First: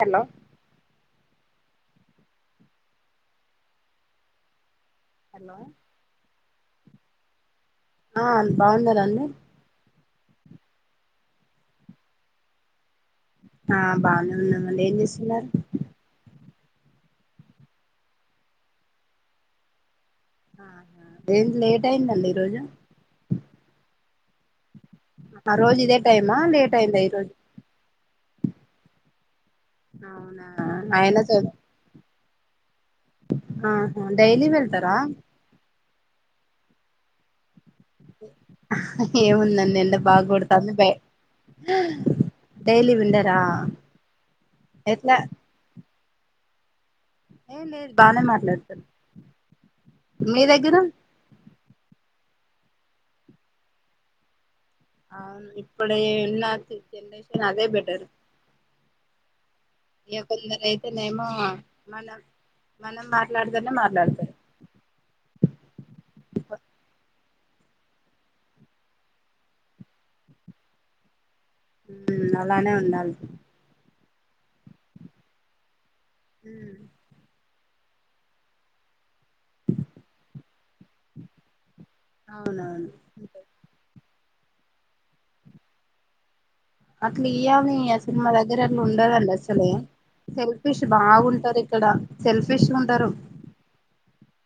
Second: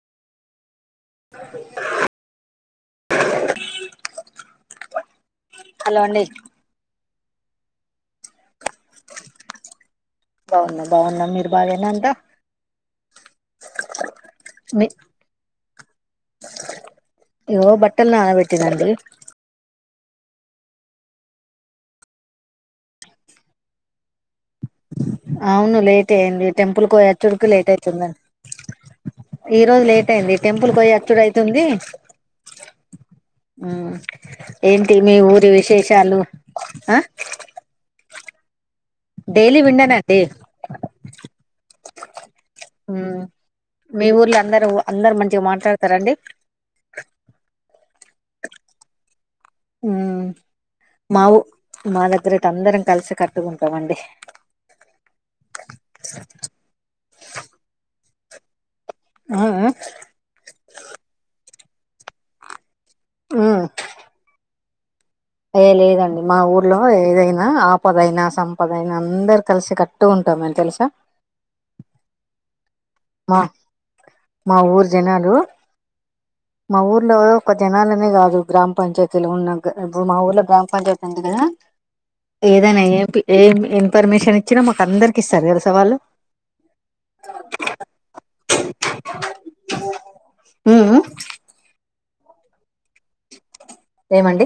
Hello hello అండి ఆ బాగునరఅండి బాగున్నా బాగున్నా మీరు బాగేనా అంటా ఆ బానే ఉన్నా మంట ఏం చేసన్నారు ఎమో బట్టలు నానబెట్టినండి ఆ ఏం లేట్ అయిందం ఈరోజు అవును లేట్ అయ్యంది లేట్ టెంపుల్కి అయిందా ఈ పోయా రోజు చరికి లేట్ అవుతుందండి ఈ రోజు లేట్ అయింది అవునా టెంపుల్కియ యాక్చడ ఆయన చ అయితుంది ఆహా డైలీ వెళ్తారా ఏంటి మీ ఊరి విశేష చాలు ఆ [inaudible] డైలీ ఏముందండి ఎంట విండనండి బాగు కొడతాంది బ డైలీ ఉమ్ ఉండరా ఎట్లా తరండి ఏం లేదు బానే మాట్లాడుతున్ ఉమ్ మీ దగ్గిరు మా ఊ మా దగ్గరతే అందరం కలిసి కట్టుగుంటామండి అవును ఇప్పుడే నాకీ జెనరేషన్ అదే బెటర్ ఆ ఆ ఇగ కొందరైతేనేేమో మన మనం ఉమ్ మాట్లాడతనే మాట్లాడుతారు ఆపదయినా సంపదయినా అందరు కలిసి కట్టు ఉంటాం మేం తెలుసా ఉమ్ అలానే ఉంది [unintelligible] మా మా ఊరు జనాలు మా ఊర్లో కొత్త జనాలనే కాదు గ్రామ పంచాయత్ తెలుగున్నంక మా ఊర్లో గ్రామ పంచాయతీ ఉంది కదా ఏదైనా ఏ అవునవును ఏ ఇన్ఫర్మేషన్ వచ్చినా మాకు అందరికి ఇస్తారు తెలుసా వాళ్లు అట్ల ఇయామి. అస్ సినిమా దగ్గర అట్లా ఉండదండి అస్సలు సెల్ఫిష్ ఉమ్, బాగుంటది ఇక్కడ సెల్ఫిష్ గుం ఏమండి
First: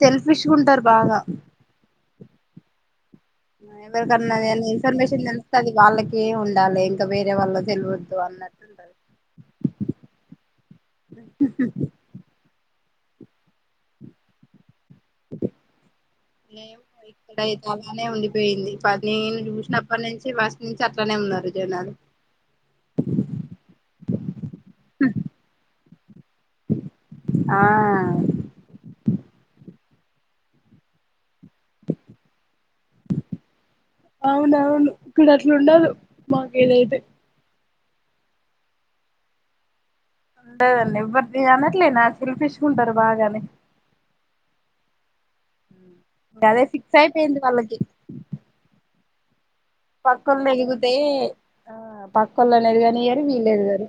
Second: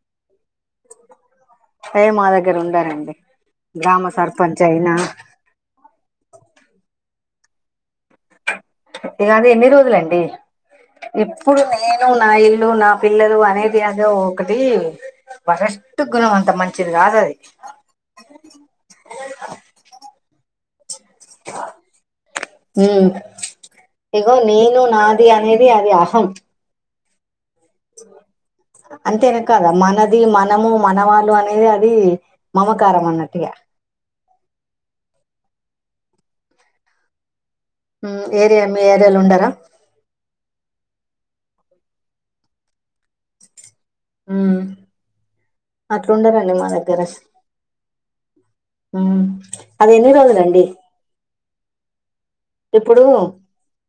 సెల్ఫిష్ గుంటారు బాగా హే మా దగ్గర ఉండరండి గ్రామ ఎవరికన్నా సర్పంచ్ అయినా ఏ ఉండాలి ఇంకా వేరే వాళ్ళ తెలియద్దు అన్నది ఇగ అది ఎన్ని రోజులండి ఎప్పుడు నేను నా ఇల్లు నా పిల్లలు అనేది అదే ఒకటి వరస్ట్ గుణం అంత ఏమో మంచిది కాదు అది ఇక్కడైతే అలానే ఉండిపోయింది ప నేను చూసినప్పటి నుంచి వ ఉ ఇగో నేను నాది అనేది అది ఆ హమ్ ఆ అంతేనా కాదా మనది మనము మనవాళ్ళు అని అని అది మమకారమన్నటుగా అవునవును ఇక్కడ అట్లు ఉండదు మాకేదైతే ఏరియా మీ ఏరియాలో ఉండరా ఉండదండి ఎవ్వరి అనట్లే నా సెల్ఫిష్కుంటారు బాగానే ఊ అట్లుండరండి అదే మా ఫిక్స్ దగ్గర అయిపోయింది వాళ్ళకి ఊ పక్కొల్లు ఎదిగితే ఆ పక్కోళ్ళని ఇప్పుడు ఎదగనియ్యరు వీళ్ళు ఎదగరు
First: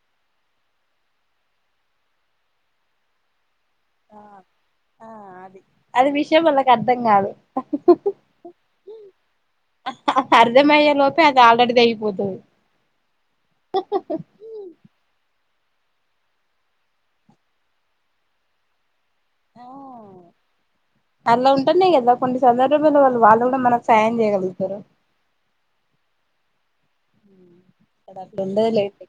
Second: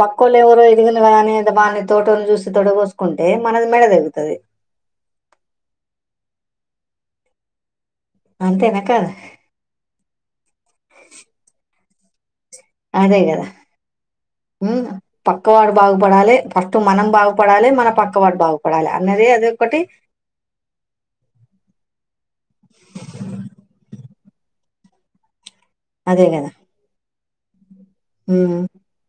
పక్కోళ్లు ఎవరో ఎద నే వనే తోటోను చూసి తోడ పోసుకుంటే మనది మెడ తెగుతది ఆ అది అది విషయం వాళ్ళకి అర్థం కాదు అంతేనా కదా అర్ధమయ్యే లోపే అది ఆల్రెడీది అయిపో వదుదు అదే కదా ప పక్క వాడు బాగుపడాలి ఫస్ట్ మనం బాగుపడాలి మన పక్క వాడు బాగుపడాలి అన్నది అది ఆ ఒకటి అలా ఉంటానే కదా కొన్ని సందర్భంద వాళ్ళు వాళ్ళు కూడా మనకు సాయం చేయగల క అదే కదా కడ అక్కడు ఉమ్ లేలట్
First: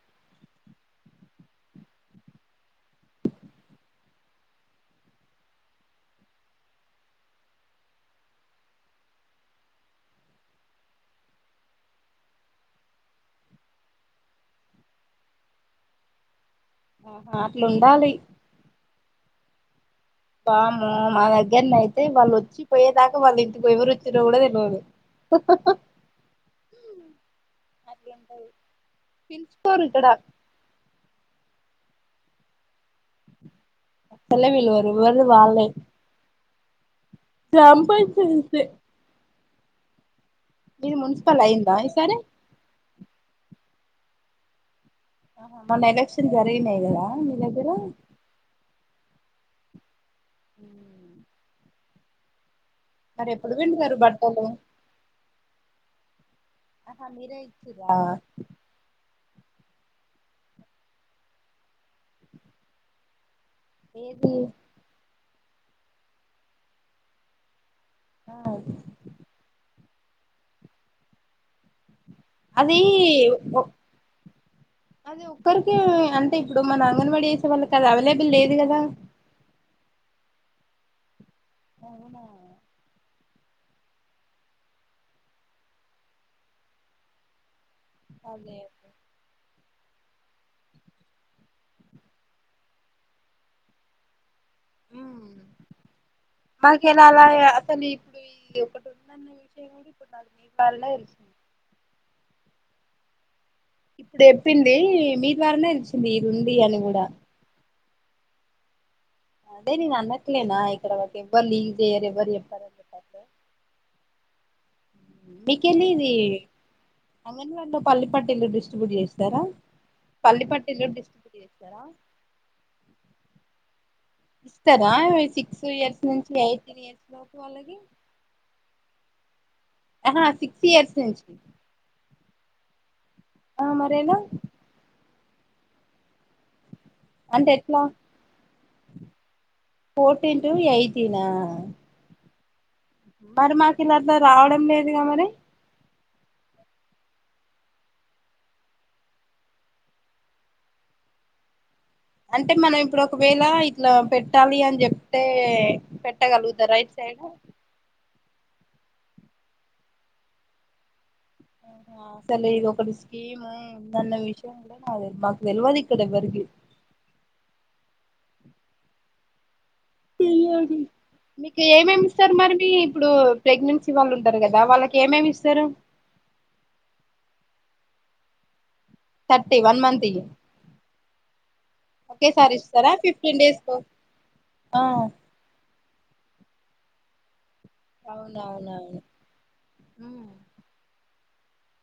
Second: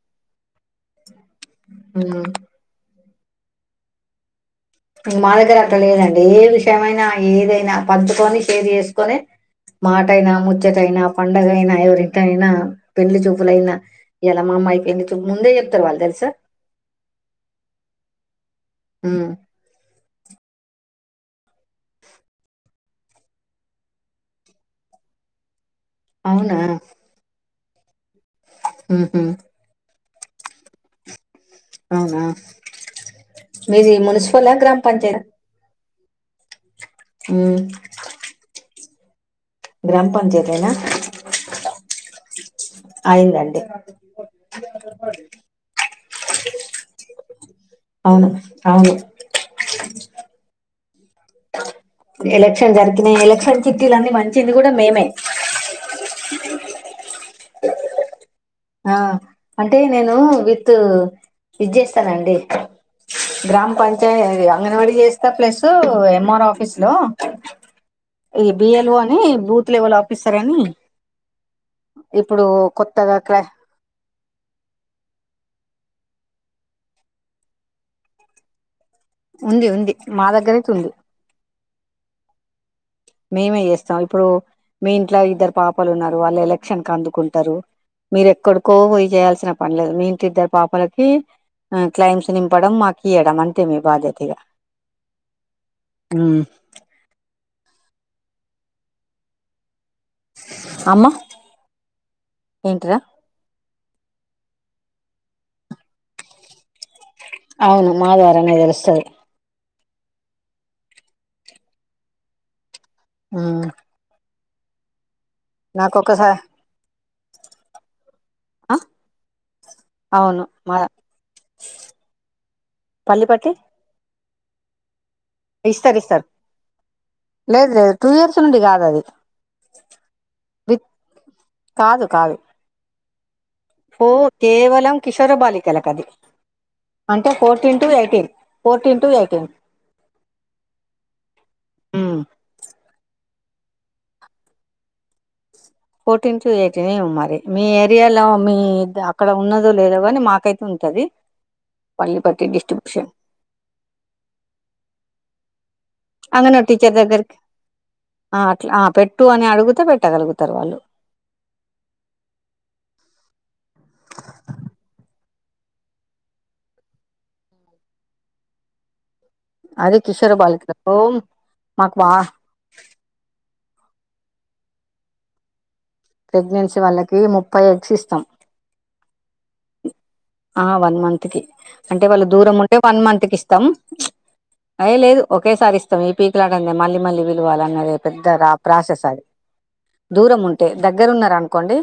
ఉ ఇ మా దగ్గర అట్లా లేదండి ఏ విషయమైనా ఏదైనా పంచుకొని షేర్ చేసుకొని మాట అైనా ముచ్చటైనా పండగ అయినా ఎవరింటి అయినా పెళ్లి చూపులైనా ఎలా మా అమ్మాయి పెళ్లి చూపు ముందే చెప్తారు వాళ్ళు తెలుసా ఆహా అట్లు ఉండాలి ఆ బాముో మా దగ్గరని అయితే వాళ్ళు వచ్చిపోయేదాకా వాళ్ళు ఇంటికి ఎవరు వచ్చినా కూడా తెలిదు అవునా ఉహు పిలుసుుకోవరు ఇక్కడ ఆ ఆ మీది అసలే మున్సిపల్ గ్రామ పిలవరు ఎవరిది పంచాయత్ రాం పంచా గ్రామ పంచయత్ ఇది మున్సిపల్ అయిందా ఈ సారి అయిందండి ఆహా మొన్న ఎలక్షన్ జరిగినాయి్ కదా మీ దగ్గర అవును అవును ఎలా ఎ జరికి మరి ఎప్పుడు ఎలక్షన్ పిండుతారు చిటీలన్నీ బట్టలు మంచిది కూడా మేమే ఆహా మీరే ఇచ్చిరా ఆ అంటే నేను విత్ ఇది చేస్తానండి గ్రామ పంచయ ఏది అంగన వాడి చేస్త ప్లస్ ఎంఆర్ ఆఫీస్ లో ఆ ఈ బియల్ని బ వల్ ఆఫీసర్ అని ఇప్పుడు కొత్తగా క అదే ఒక్కరికి అంటే ఇప్పుడు మన అంగన్వాడీ వేసే వాళ్ళకి అది అవైలబుల్ లేదు కదా ఉంది ఉంది మా దగ్గరైతే ఉంది అవునా మేమే చేస్తాం ఇప్పుడు మీ ఇంట్లో ఇద్దరు పాపలు ఉన్నారు వాళ్ళు ఎలక్షన్ క అందుకుంటారు మీర అదే ఎక్కడికో పోయి చేయాల్సిన పన్లేదు మీ ఇంటిద్దరు పాపలకి క్లైమ్స్ నింపడం మాకు ఇయ్యడం అంతే మీ బాధ్యతఇక మాకెలా అలా కానీ ఇప్పుడు ఇది ఒకటి ఉందన్న విషయం కూడా మీ కాళ తెలిసింది [unintelligible] ఎంట్రా ఇప్పుడు చెప్పింది మీ ద్వారానే తెలిసింది ఇదుంది అని కూడా అవును మా ద్వారానే తెలుస్తది అదే నే ననట్లేనా ఇక్కడ వరకెవ్వరు లీక్ జేయరు ఎవ్వరు చెప్పరు అని ఆ మీకెళ్ళి ఇది అంగన్వాడలో పల్లి పటీలు డిస్ట్రిబ్యూట్ చేస్తారా అవును పల్లి మా పటీలు డిస్ట్రిబ్యూట్ చేస్తారా పల్లిపట్టీ ఇస్తర ఇస్తారు ఇస్తారు లేదు వాళ్ళకి లేదు టూ ఇయర్స్ నుండి కాదు అది ఆహా సిక్స్ విత్ ఇయర్స్ నుంచి కాదు కాదు ఆ ఫో మరేలా కేవలం కిషోర బాలికల కది అంటే fourteen to eighteen fourteen to eighteen fourteen to ఎయిటీనా [unintelligible] మరి మాకు [unintelligible] ఇలాలా రావడం లేదుగా మరి ఫోర్టీన్ టు ఎయిటీనెమో మరి మీ ఏరియాలో మీ అక్కడ ఉన్నదో లేదో కాని మాకైతే ఉంటది పల్లిపట్టి అంటే మనం ఇప్పుడు డిస్ట్రిబ్యూషన్ ఒకవేళ ఇట్లా పెట్టాలి అని చెప్తే అంగనే పెట్టగలుగుతా టీచర్ రైట్ సైడ్ దగ్గరికి ఆ అట్లా ఆ పెట్టు అని అడుగుతే పెట్టగలుగుతారు వాళ్ళు అసలు ఇది ఒకటి స్కీమ్ ఉందన్న విషయం కూడా నా తెల్వదిక్కడ ఎవ్వరికి అది కిషోర బాలికలకు మాకు మీకేమేమి బా ఇస్తరు మరి మీ ఇప్పుడు ప్రెగ్నెన్సీ వాళ్ళు ఉంటరు కదా వాళ్ళకి ఏమేమి ఇస్తరు ప్రెగ్నెన్సీ వాళ్ళకి ముప్పై ఎగ్స్ ఇస్తం థర్టి వన్ మంత్ కి ఆ వన్ మంత్ కి అంటే వాళ్ళు ఒకేసారి దూరం ఉంటే ఇస్తారా వన్ మంత్ కి ఫిఫ్టీన్ డేస్ ఇస్తం కో ఆ యే లేదు ఒకేసారి ఇస్తం ఎ పి ఎలాడండి [unintelligible] మల్లి మల్లి వాల్లన్నదే పెద్ద అవునవునవును ప్రాసెస్ అది ఉమ్, దూరం ఉంటే దగ్గరున్న అనుకోండి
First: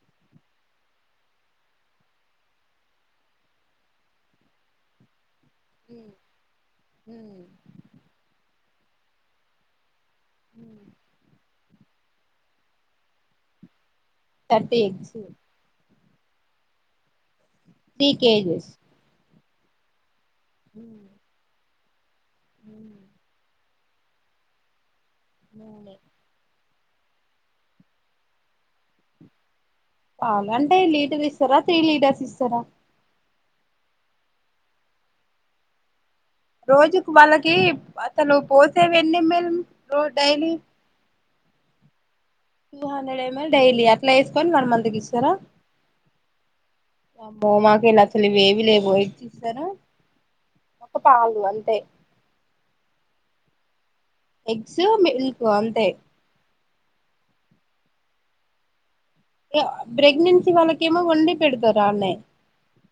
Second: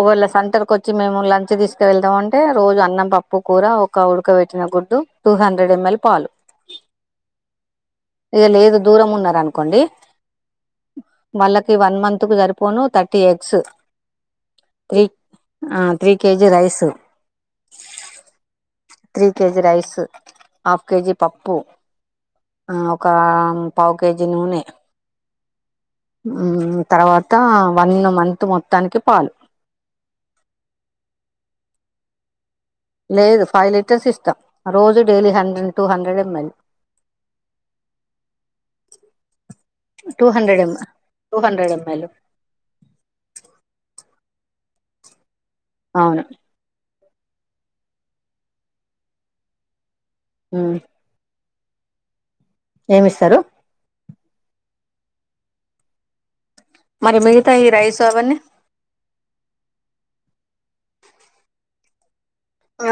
ఒకేళ సెంటర్ కు వచ్చి మేము లంచ్ తీసుక వెల్తాం అంటె అంటే రోజు అన్నం పప్పు కూర ఒక ఉడక పెట్టిన గుడ్డు టు హండ్రెడ్ ఎంఎల్ ఉమ్, పాలు ఉమ్, ఇగ లేదు దూరం ఉన్నారనుకోండి ఉమ్. మల క్ ఈ వన్ మంత్ కు సరిపోను తర్టీ ఎగ్స్ థర్టీ త్రీ ఆ three KG rice three kgs KG rice half KG పప్పు ఆ ఉమ్, ఒక పావు కేజీ నూనె నూనె హు తర్వాత వన్ మంత్ మొత్తానికి పాలు పాలంటే లీటర్ ఇస్తరా త్రీ లీటర్స్ ఇస్తరా లేదు ఫైయ్ లీటర్స్ ఇస్తం రోజు daily hundred two hundred ML రోజుకు వాళ్ళకీ అసలు పోసేవెన్నీ M L two daily hundred ఎం two hundred ML two hundred M L daily అట్లా ఎసుకొని వన్ మంత్కి ఇస్తారా అవును అమ్మో మాకు ఇడ అసలు ఇవేవి లేవోయ్ ఉమ్, ఒక్క పాలు అం ఎ ఏమిస్తారు ఎగ్స్ మిల్క్ అంతే మరి మిగతా ఈ రైస్ అవన్నీ ఆన్నే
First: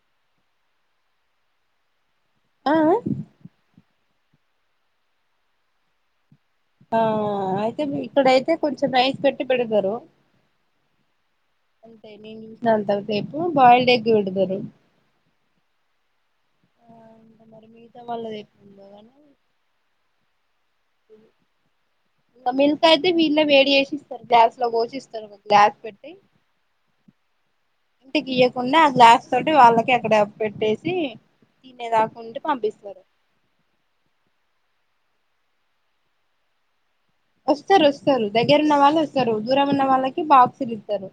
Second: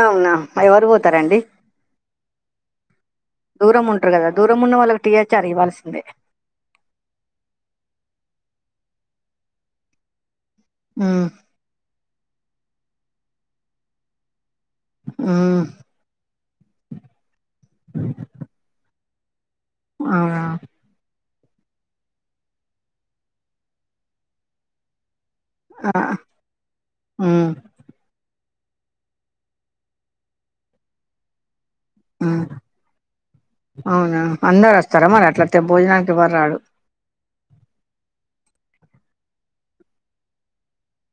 అవునా ఆ ఎవరు పోతారండి ఆ దూరం ఉంట కదా దూరం ఉన్న వాళ్ళకి టీహెచ్ఆర్ ఇవ్వాల్సిందే ఆ అయితే ఇక్కడైతే కొంచెం రైస్ పెట్టి పెడతారు ఆ అంత అంతవ తేపు బబాయిల్డ్ ఎగ్ పెడతారు ఉమ్, ఆ అ మరి మిగతా వాళ్ళది ఎక్కు ఉందాగానీ అవునా ఇకా మిల్క్ అయితే వీళ్ళే వేడి వేసి ఇస్తారు గ్లాస్ లో పోచిస్తారు ఆ ఊ ఉన్న ఆ గ్లాస్ తోటి వాళ్ళకి అక్కడ పెట్టేసి ఆ తినేదాకుంటే పంపిస్తారు అవునా అందరు స్తారా మరి అట్లయితే భోజనానికి ఎవ్వర్రర వస్తారు వస్తారు దగ్గర ఉన్న వాళ్ళు వస్తారు దూరం ఉన్న వాళ్ళకి బాక్సులు ఇస్తారు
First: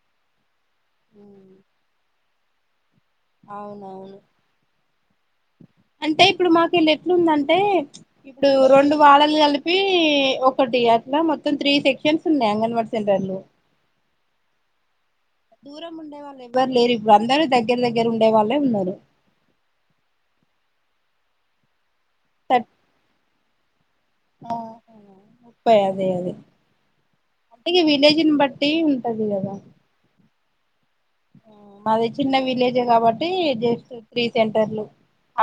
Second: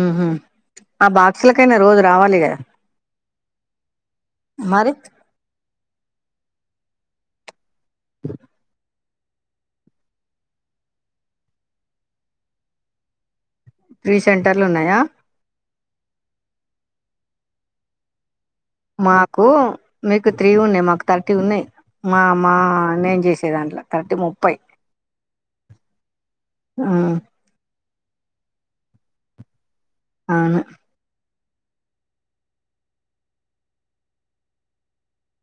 ఉహ ఆ బాక్సులకైనా రోజు రావాలి కదా అవునవును మరి అంటే ఇప్పుడు మాకు వీళ్ళు ఎట్లుందంటే ఇప్పుడు రెండు వాడలు కలిపి ఒకటి అట్లా మొత్తం త్రీ సెక్షన్స్ ఉన్నాయి అంగన్వాడ సెంటర్ లో ప్రీ సెంటర్లు ఉన్నాయా దూరం ఉండేళ్ళ ఎవరుప్పుడు అందరుూగ్గ దగ్గర ఉేళ్ళు మాకు మీకు త్రీ ఉన్నాయి మాకు థర్టీ ఉన్నాయి్ మా మా థట్ నేను చేసే దాంట్లో థర్టీ ముప్పై ఆ ముప్పై అదే అదే అంటే ఇగ విలేజ్ని బట్టి ఉంటది కదా అవును మాది చిన్న విలేజ్ కాబట్టి జస్ట్ త్రీ సెంటర్లు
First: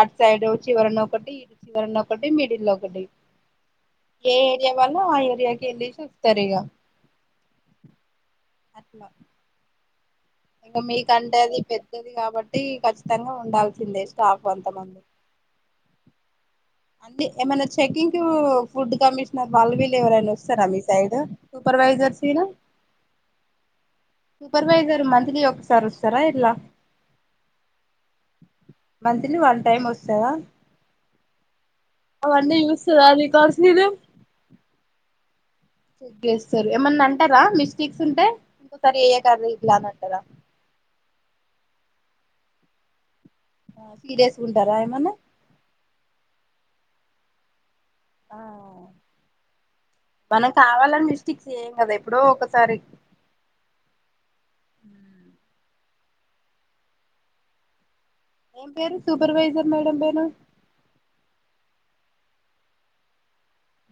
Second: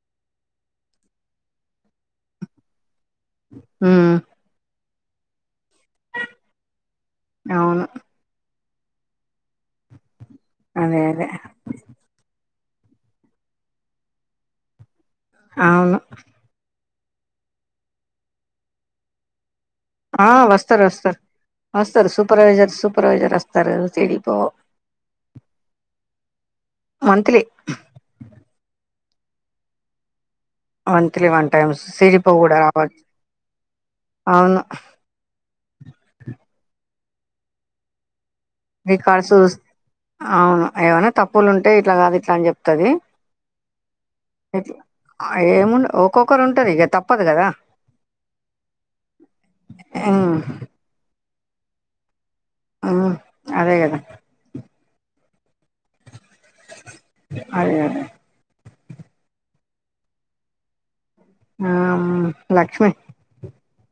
అటు సైడ్ చివర ఒకటి ఇ చివర ఒకటి మిడిల్ ఒకటి ఆ ళ్రియాకి కేలి సస్తతారేగా అవును అట్లా ఇంకా అదే అదే మీకంటే అది పెద్దది కాబట్టి ఖచ్చితంగా ఉండాల్సిందే స్టాఫ్ అంతమంది అవును అంటే ఏమైన్నా చెకింగ్ ఫుడ్ కమిషనర్ వాళ్ళ వీళు ఆ ఎవరైనా వస్తారా మీ వస్తారు సైడ్ వస్తారు వస్తారు సూపర్వైజర్స్నా సూపర్వైజర్ సూపర్వైజర్ వస్తారు సిడిపో సూపర్వైజర్ మంత్లీ ఒకసారి వస్తారా ఇలా మంత్లీ మంత్లీ వన్ టైమ్ వస్తుందా వంత్లీ వంత టైస్ సీపో కూడాడ రావచ్చు చూస్తారా రికార్డ్స్ గిన అవును చెక్ చేస్తారు ఏమన్నా అంటారా మిస్టేక్స్ ఉంటాయి రికార్ల్ చూ అవును అయవనా తప్పులు ఉంటేయి ఇట్లా కాదు ఇట్లా అని చెప్తది సీరియస్గా ట్లా ఉంటారా ఏమన్నా ఏముండ ఒక్కొక్కరు ఉం ఇ తప్పదు గదా ఆ ఉమ్ మనం కావాలని ఇస్త క్స్ చే ఏం కదా ఇప్పుడు ఒక ఆ అదే కదా అదే అదే ఏం పేరు సూపర్వైజర్ మేడం పేరు ఆ లక్ష్మి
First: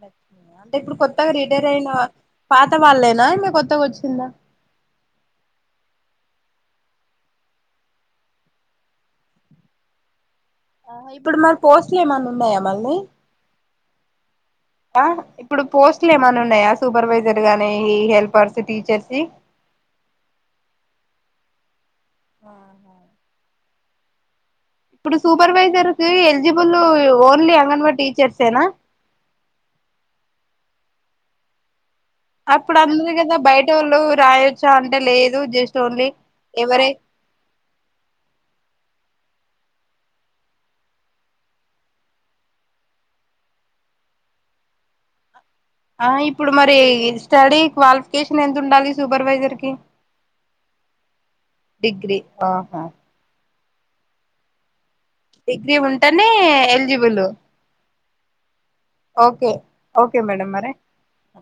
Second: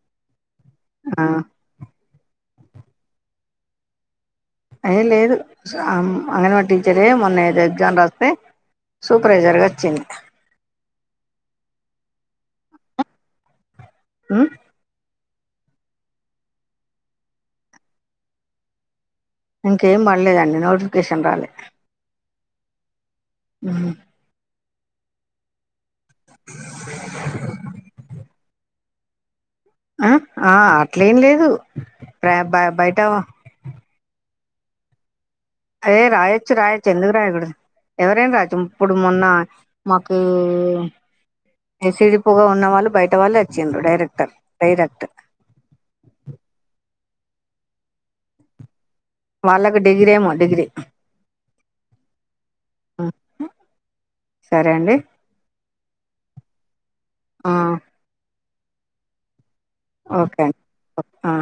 చ్చమ అంటే ఇప్పుడు ఆ కొత్తగా రీడర్ అయిన పాత వాళ్ళేనా ఇమె కొత్తగా వచ్చిందా అ లేదు అంగన్వాడి టీచరే మొన్న ఎగ్జామ్ రాస్తే సూపర్వైజర్ గా వచ్చింది ఆ ఇప్పుడు మరి పోస్ట్లు ఏమన్నా ఉన్నాయా మళ్ళి ఆమ్ ఇప్పుడు పోస్ట్లు ఏమైన్నా ఉన్నాయా సూపర్వైజర్ గానీ హెల్పర్స్ టీచర్స్ ఇంకేం పడలేదండి నోటిఫికేషన్ రాలే ఆహా ఆ హుమ్ ఇప్పుడు సూపర్వైజర్ ఎలిజిబల్ ఓన్లీ అంగన్వా టీచర్స్ ఏనా ఆ ఆ అట్లేం లేదు అప్పుడు బయట అందరు కదా బయట వాళ్ళు రాయొచ్చా అంటే లేదు జస్ట్ అయ ఓన్లీ రాయొచ్చు రాయొచ్చు ఎవరై ఎందుకు రాయకూడదు ఎవరైనా రావొచ్చు ఇప్పుడు మొన్న మాకు ఎసిడి పోగా ఉన్న వాళ్ళు బయట వాళ్ళు వచ్చిండ్రు డైరెక్టర్ డైరెక్ట్ ఆ ఇప్పుడు మరి స్టడీ క్వాలిఫికేషన్ ఎంత ఉండాలి సూపర్వైజర్ కి వాళ్ళకు డిగ్రీ ఏమో డిగ్రీ డిగ్రీ ఆహా సరే అండి డిగ్రీ ఉంటేనే ఎల్జిజి వెలు ఓకే ఓకే మేడం అం మరి ఓ ఆ